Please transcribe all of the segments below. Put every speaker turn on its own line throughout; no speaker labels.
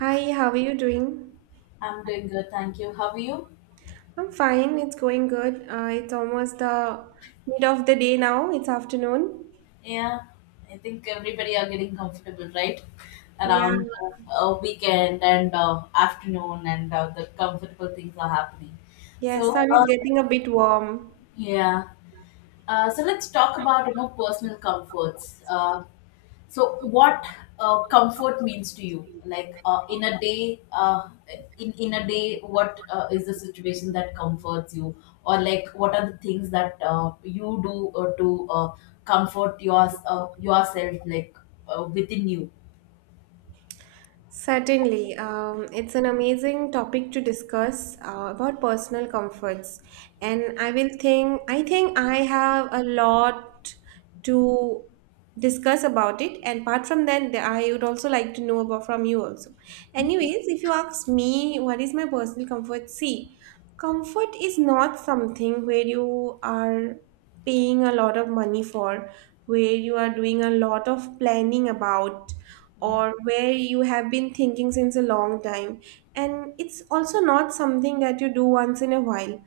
Hi, how are you doing?
I'm doing good, thank you. How are you?
I'm fine, it's going good. It's almost the mid of the day now, it's afternoon.
Yeah, I think everybody are getting comfortable, right?
Yeah,
Around a weekend and afternoon, and the comfortable things are happening.
yeah,
So,
sun is getting a bit warm.
yeah. So let's talk about you know personal comforts. So what comfort means to you? Like in a day, in a day, what is the situation that comforts you, or like what are the things that you do to comfort your yourself, like within you?
Certainly, it's an amazing topic to discuss about personal comforts, and I think I have a lot to discuss about it. And apart from that, I would also like to know about from you also. Anyways, if you ask me, what is my personal comfort? See, comfort is not something where you are paying a lot of money for, where you are doing a lot of planning about,
Yeah,
or where you have been thinking since a long time, and it's also not something that you do once in a while.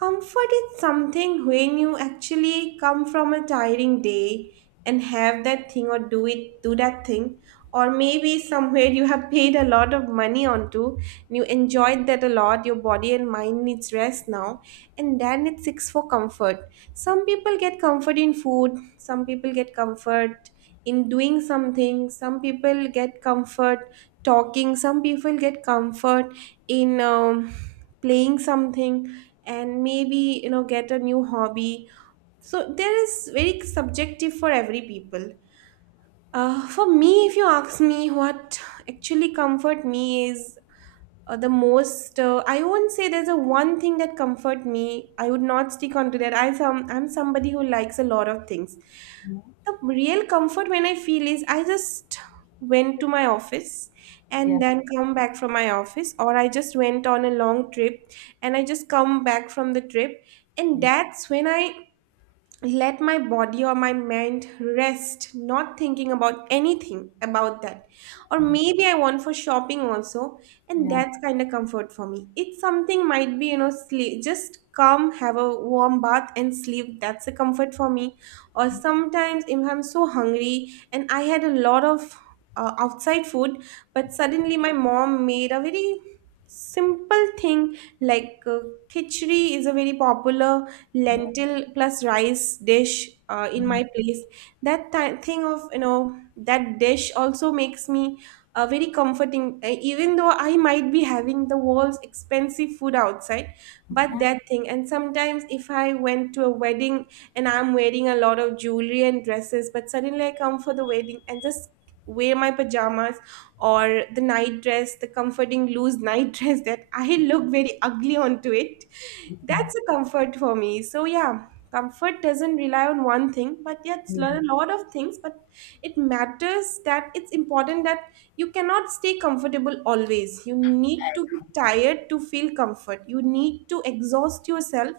Comfort is something when you actually come from a tiring day and have that thing or do that thing, or maybe somewhere you have paid a lot of money onto and you enjoyed that a lot. Your body and mind needs rest now, and then it seeks for comfort. Some people get comfort in food. Some people get comfort in doing something. Some people get comfort talking. Some people get comfort in playing something, and maybe get a new hobby. So there is very subjective for every people. For me, if you ask me what actually comfort me is, the most, I won't say there's a one thing that comfort me. I would not stick onto that. I'm somebody who likes a lot of things. The real comfort when I feel is I just went to my office
yeah,
and then come back from my office, or I just went on a long trip and I just come back from the trip, and
yeah,
that's when I let my body or my mind rest, not thinking about anything about that. Or
yeah,
maybe I want for shopping also, and
yeah,
that's kind of comfort for me. It's something might be, sleep. Just come, have a warm bath, and sleep. That's a comfort for me. Or sometimes if I'm so hungry and I had a lot of outside food, but suddenly my mom made a very simple thing like khichdi is a very popular
yeah,
lentil plus rice dish in my place. That thing of that dish also makes me very comforting, even though I might be having the world's expensive food outside.
yeah,
But
yeah,
that thing, and sometimes if I went to a wedding and I'm wearing a lot of jewelry and dresses, but suddenly I come for the wedding and just wear my pajamas or the night dress, the comforting loose night dress that I look very ugly onto it, that's a comfort for me. So yeah, comfort doesn't rely on one thing, but yet
yeah, yeah,
learn a lot of things. But it matters, that it's important that you cannot stay comfortable always. You need to be tired to feel comfort. You need to exhaust yourself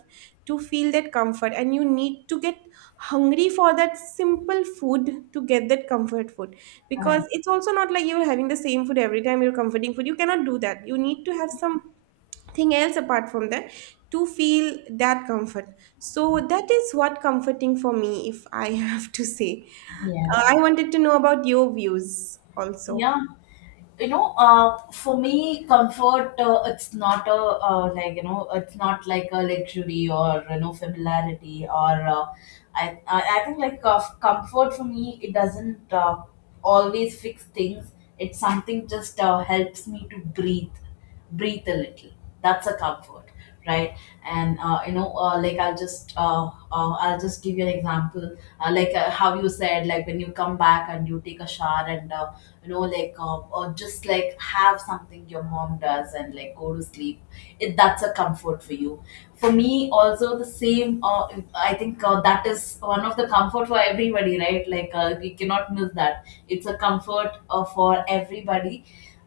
to feel that comfort, and you need to get hungry for that simple food to get that comfort food. Because it's also not like you're having the same food every time you're comforting food. You cannot do that. You need to have some thing else apart from that to feel that comfort. So that is what comforting for me, if I have to say. I wanted to know about your views also.
yeah. You know, for me comfort, it's not a, like you know it's not like a luxury or you know familiarity or, I think like comfort for me, it doesn't always fix things. It's something just helps me to breathe a little. That's a comfort, right? And you know, like I'll just give you an example. How you said, like when you come back and you take a shower and you know like or just like have something your mom does and like go to sleep, it that's a comfort for you. For me also the same. I think that is one of the comfort for everybody, right? Like we cannot miss that. It's a comfort for everybody.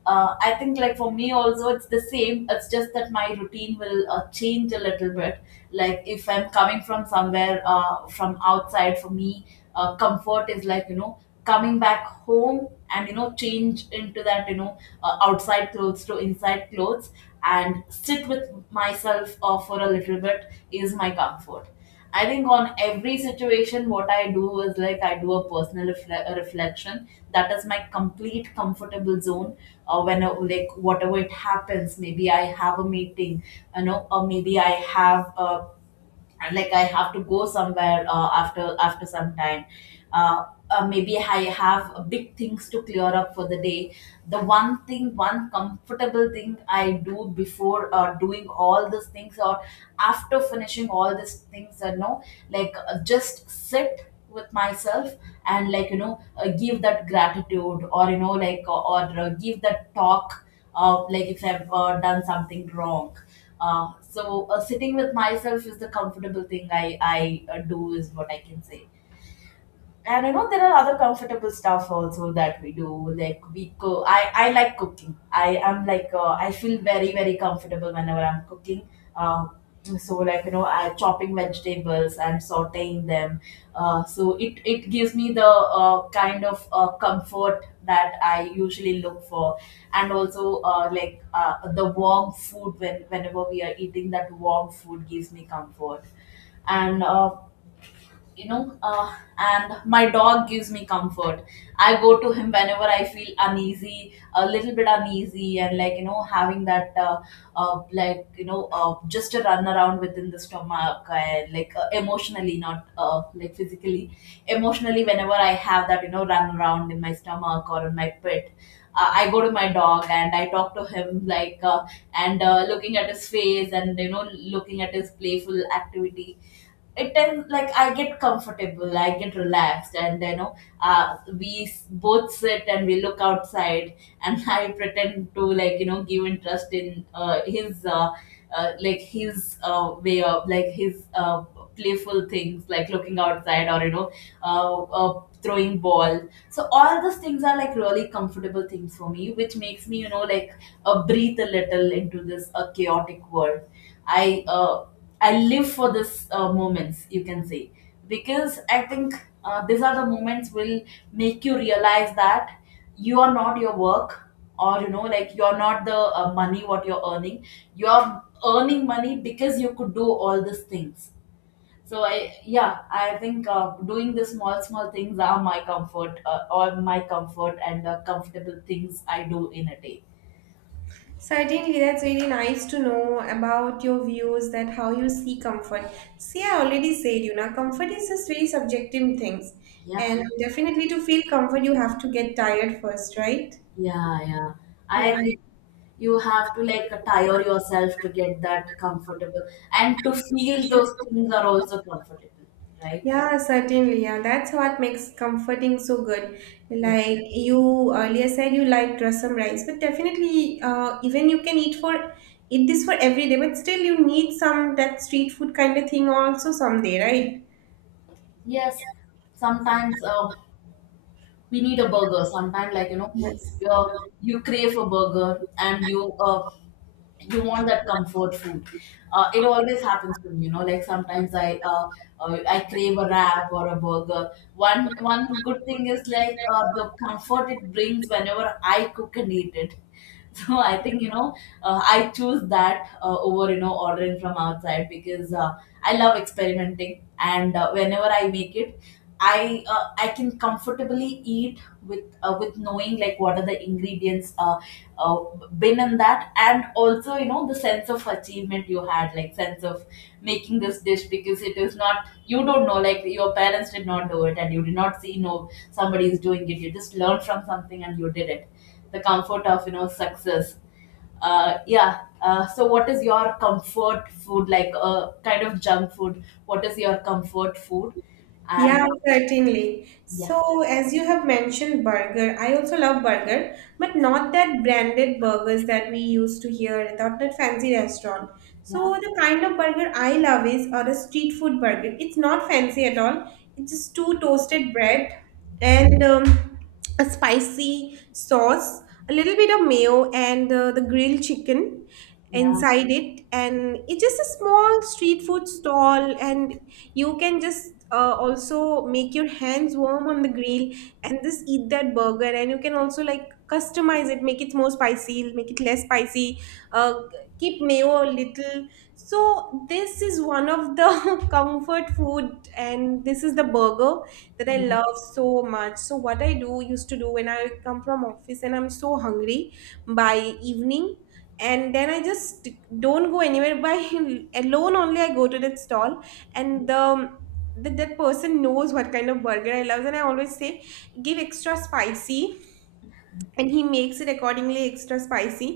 I think like for me also it's the same. It's just that my routine will change a little bit. Like if I'm coming from somewhere, from outside, for me comfort is like you know coming back home, and you know change into that, you know, outside clothes to inside clothes, and sit with myself for a little bit is my comfort. I think on every situation what I do is like I do a personal refle- a reflection. That is my complete comfortable zone. When Like whatever it happens, maybe I have a meeting, you know, or maybe I have a, and like I have to go somewhere after some time. uh, Maybe I have big things to clear up for the day. The one comfortable thing I do before doing all these things or after finishing all these things, no like just sit with myself, and like you know give that gratitude, or you know like or give that talk of like if I've done something wrong. Sitting with myself is the comfortable thing I do, is what I can say. And you know there are other comfortable stuff also that we do, like we go I like cooking. I am like, I feel very very comfortable whenever I'm cooking. um so like you know I chopping vegetables and sauteing them. It gives me the kind of comfort that I usually look for. And also the warm food, when whenever we are eating that warm food gives me comfort. And you know And my dog gives me comfort. I go to him whenever I feel uneasy, a little bit uneasy, and like you know having that like you know just a run around within the stomach, and like emotionally, not like physically, emotionally, whenever I have that you know run around in my stomach or in my pit, I go to my dog and I talk to him. Like and looking at his face, and you know looking at his playful activity, it tends like I get comfortable, I get relaxed, and you know, both sit and we look outside, and I pretend to like you know give interest in his like his way of like his playful things, like looking outside or you know throwing ball. So all those things are like really comfortable things for me, which makes me you know like breathe a little into this chaotic world. I uh, I live for this moments, you can say, because I think these are the moments will make you realize that you are not your work, or you know, like you are not the money what you're earning. You are earning money because you could do all these things. So I, yeah, I think doing the small things are my comfort, or my comfort and comfortable things I do in a day.
Certainly, that's really nice to know about your views, that how you see comfort. See, I already said, comfort is just very subjective things,
Yeah.
and definitely to feel comfort you have to get tired first, right?
Yeah, yeah. I
Yeah.
agree. You have to like tire yourself to get that comfortable, and to feel those things are also comfortable, right?
Yeah, certainly. Yeah, that's what makes comforting so good.
Yeah.
Like you earlier said, you like rasam rice, but definitely, even you can eat this for every day, but still you need some that street food kind of thing also someday, right?
Yes. Sometimes we need a burger. Sometimes like you know
Yes.
you crave a burger and you want that comfort food. It always happens to me, you know, like sometimes I crave a wrap or a burger. One good thing is like the comfort it brings whenever I cook and eat it. So I think you know I choose that over you know ordering from outside, because I love experimenting, and whenever I make it, I can comfortably eat with knowing like what are the ingredients uh, been in that. And also you know the sense of achievement you had, like sense of making this dish, because it is not, you don't know, like your parents did not do it and you did not see, no somebody is doing it, you just learned from something and you did it. The comfort of you know success. Yeah so what is your comfort food, like kind of junk food, what is your comfort food?
Yeah,
And
certainly.
Yeah,
So, as you have mentioned burger, I also love burger, but not that branded burgers that we used to hear, not that fancy restaurant. So,
yeah,
the kind of burger I love is or the street food burger. It's not fancy at all. It's just two toasted bread and a spicy sauce, a little bit of mayo, and the grilled chicken
yeah,
inside it. And it's just a small street food stall, and you can just also make your hands warm on the grill and just eat that burger. And you can also like customize it, make it more spicy, make it less spicy, uh, keep mayo a little. So this is one of the comfort food, and this is the burger that I
yeah,
love so much. So what I do used to do when I come from office and I'm so hungry by evening, and then I just don't go anywhere by alone only, I go to that stall. And that person knows what kind of burger I love, and I always say give extra spicy, and he makes it accordingly extra spicy.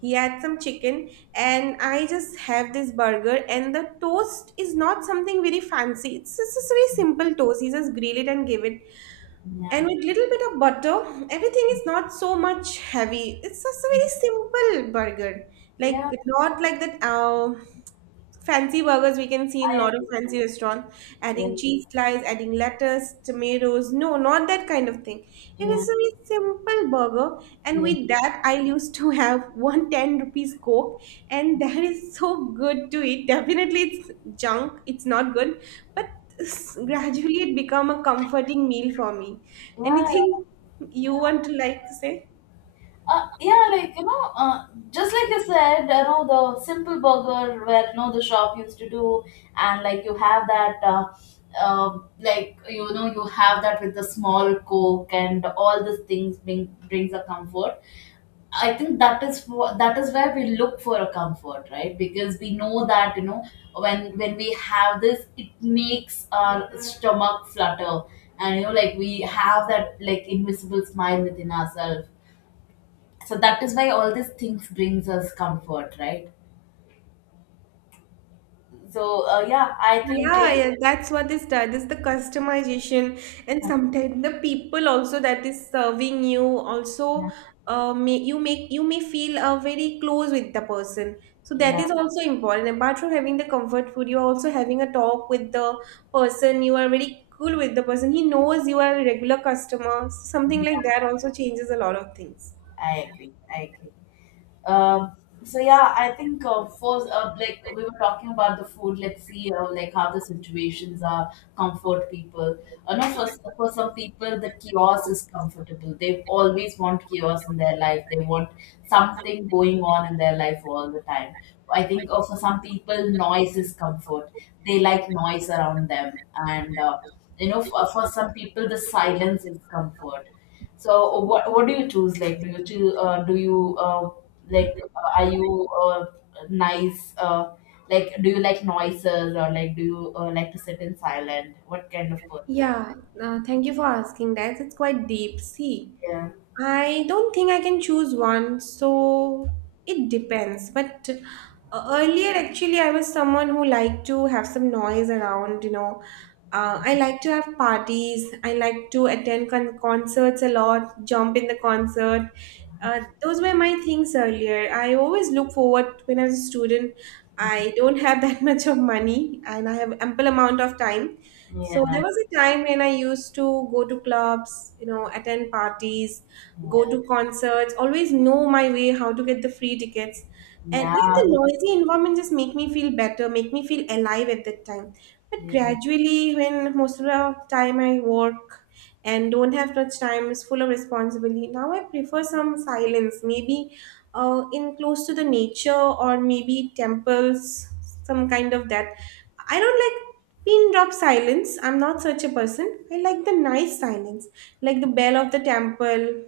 He adds some chicken, and I just have this burger. And the toast is not something very fancy, it's just a very simple toast. He just grill it and give it, and
yeah,
with little bit of butter, everything is not so much heavy. It's just a very simple burger, like
yeah,
not like that. Fancy burgers we can see in a
I
lot of
agree.
fancy restaurants, adding
Yeah,
cheese slice, adding lettuce, tomatoes. No, not that kind of thing. It
yeah,
is a very simple burger, and
yeah,
with that, I used to have one 10 rupees coke, and that is so good to eat. Definitely, it's junk. It's not good, but gradually it become a comforting meal for me.
yeah,
Anything you
yeah.
want to like to say?
Yeah, like you know, just like you said, you know the simple burger where you know the shop used to do, and like you have that, like you know you have that with the small coke, and all these things brings a comfort. I think that is for that is where we look for a comfort, right? Because we know that you know when we have this, it makes our stomach flutter, and you know like we have that like invisible smile within ourselves. So that is why all these things brings us comfort, right? So yeah I think
Yeah,
like,
yeah, that's what is done. Is the customization, and sometimes the people also that is serving you also
yeah,
may you make you may feel very close with the person. So that
yeah,
is also important. Apart from having the comfort food, you are also having a talk with the person. You are very cool with the person. He knows you are a regular customer. So, something like
yeah,
that also changes a lot of things.
I agree, I agree. Um, so yeah, I think first, like we were talking about the food. Let's see, like how the situations are comfort people. No, for some- For some people, the chaos is comfortable. They always want chaos in their life. They want something going on in their life all the time. I think for some people, noise is comfort. They like noise around them, and you know, for some people, the silence is comfort. So what do you choose? Like, do you choose, do you like are you nice? Like, do you like noises, or like do you like to sit in silent? What kind of person are you?
Yeah, thank you for asking that. It's quite deep. See.
Yeah,
I don't think I can choose one, so it depends. But earlier, actually, I was someone who liked to have some noise around. I like to have parties, I like to attend concerts a lot, jump in the concert. Those were my things earlier. I always look forward when I was a student. I don't have that much of money, and I have ample amount of time. So
yeah,
there was a time when I used to go to clubs, attend parties, go
yeah,
to concerts, always know my way, how to get the free tickets. And like the
yeah,
noisy environment just make me feel better, make me feel alive at that time. But
yeah.
gradually, when most of the time I work and don't have much time, is full of responsibility. Now I prefer some silence, maybe in close to the nature, or maybe temples, some kind of that. I don't like pin drop silence. I'm not such a person. I like the nice silence, like the bell of the temple,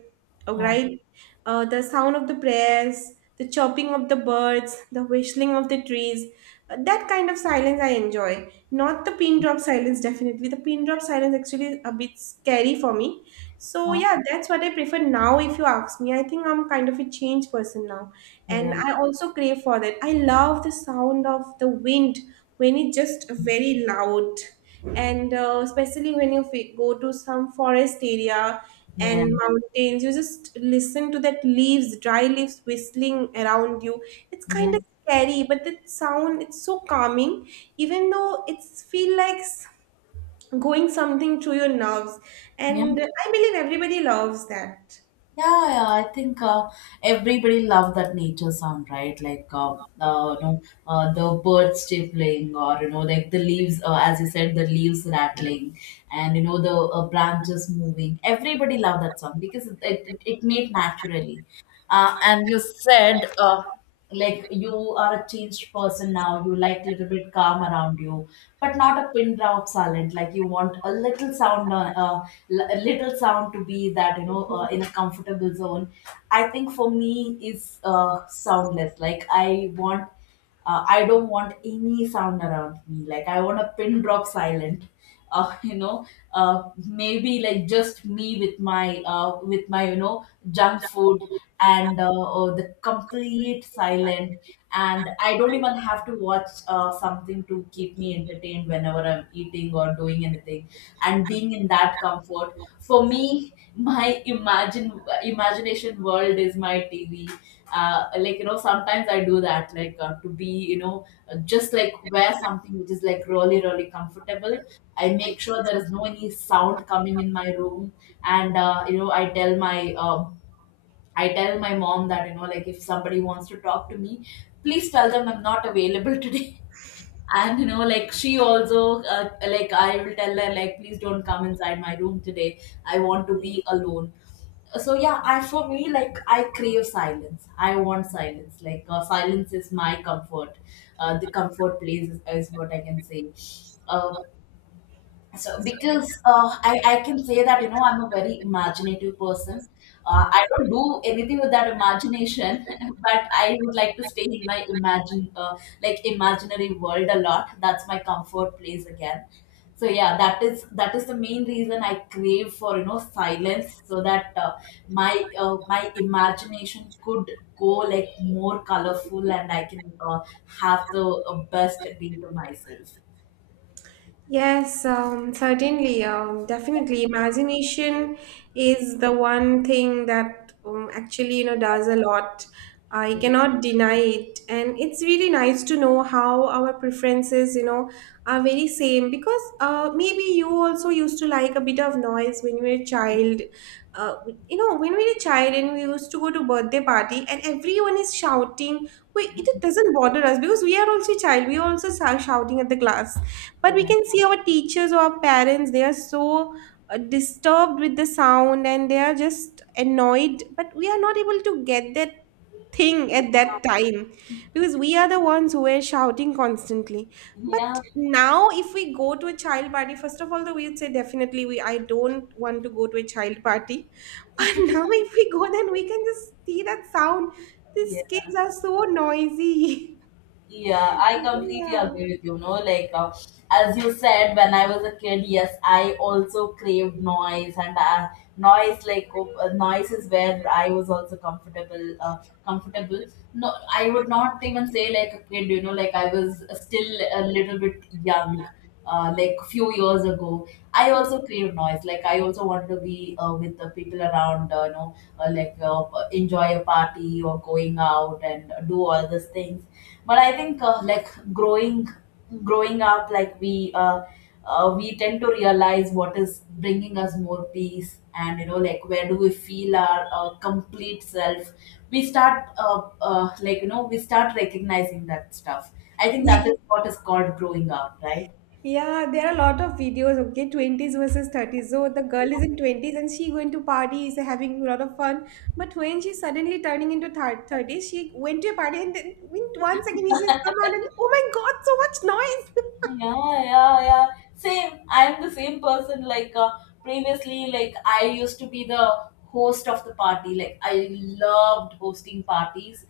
oh, right? The sound of the prayers, the chirping of the birds, the whistling of the trees. That kind of silence I enjoy. Not the pin drop silence, definitely. The pin drop silence actually is a bit scary for me. So, yeah,
Uh-huh.
that's what I prefer now, if you ask me. I think I'm kind of a changed person now. And
Yeah,
I also crave for that. I love the sound of the wind when it's just very loud. And especially when you go to some forest area and
yeah,
mountains, you just listen to that leaves, dry leaves whistling around you. It's kind
yeah,
of scary, but that sound it's so calming, even though it's feel like going something through your nerves.
yeah.
And I believe everybody loves that.
Yeah, yeah, I think everybody love that nature sound, right? Like, you know, the birds chirping, or you know, like the leaves, as you said, the leaves rattling, and you know, the branches moving. Everybody love that song because it made naturally. And you said like you are a changed person now, you like a little bit calm around you, but not a pin drop silent, like you want a little sound. A little sound to be that you know in a comfortable zone. I think for me is soundless. Like I want, I don't want any sound around me. Like I want a pin drop silent. You know, maybe like just me with my you know junk food, and the complete silent. And I don't even have to watch something to keep me entertained whenever I'm eating or doing anything, and being in that comfort for me. My imagine imagination world is my TV. Like you know sometimes I do that, like to be you know just like wear something which is like really comfortable. I make sure there is no any sound coming in my room, and you know I tell my mom that, you know, like if somebody wants to talk to me, please tell them I'm not available today. And, you know, like she also, like I will tell her, like, please don't come inside my room today. I want to be alone. So, yeah, I, for me, like, I crave silence. I want silence. Like, silence is my comfort. The comfort place is what I can say. Uh, so because I can say that you know I'm a very imaginative person. I don't do anything with that imagination. But I would like to stay in my imagine like imaginary world a lot. That's my comfort place again. So yeah, that is the main reason I crave for you know silence, so that my imagination could go like more colorful, and I can have the best day to myself.
Yes, certainly. Definitely, imagination is the one thing that actually, does a lot. I cannot deny it, and it's really nice to know how our preferences, are very same. Because maybe you also used to like a bit of noise when you were a child. Uh, when we were a child and we used to go to birthday party, and everyone is shouting. Wait, it doesn't bother us because we are also child. We are also shouting at the class, but we
Yeah.
can see our teachers or our parents, they are so disturbed with the sound, and they are just annoyed, but we are not able to get that thing at that time, because we are the ones who were shouting constantly. But
Yeah.
now if we go to a child party, first of all, though we'd say definitely we I don't want to go to a child party. But now if we go, then we can just see that sound, these
Yeah,
kids are so noisy.
yeah, I completely
Yeah.
agree with you. No, like as you said, when I was a kid, yes, I also craved noise, and noise, like, oh, noise is where I was also comfortable. No, I would not even say like a kid. You know, like I was still a little bit young. Like few years ago, I also craved noise. Like I also wanted to be with the people around. You know, enjoy a party, or going out and do all these things. But I think like growing up, like we tend to realize what is bringing us more peace, and you know like where do we feel our complete self. We start like you know we start recognizing that stuff. I think that is what is called growing up, right?
Yeah, there are a lot of videos, okay, 20s versus 30s. So the girl is in 20s and she going to parties, having a lot of fun. But when she's suddenly turning into 30s, she went to a party, and then in 1 second she just come out and, oh my God, so much noise.
Yeah, yeah, yeah. Same. I'm the same person. Like previously, like I used to be the host of the party. Like I loved hosting parties.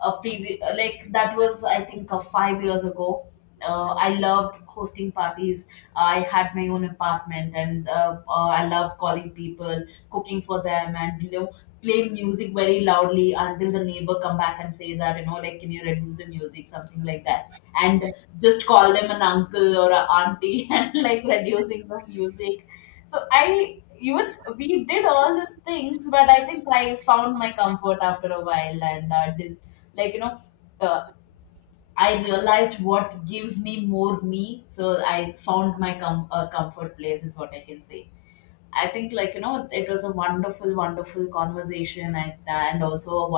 Like that was I think 5 years ago. I loved hosting parties. I had my own apartment, and I loved calling people, cooking for them, and you know, play music very loudly until the neighbor come back and say that you know, like, can you reduce the music, something like that. And just call them an uncle or an auntie and like reducing the music. So I even we did all these things, but I think I found my comfort after a while, and this like you know. Uh, I realized what gives me more me, so I found my comfort place is what I can say. I think like you know it was a wonderful conversation, and also a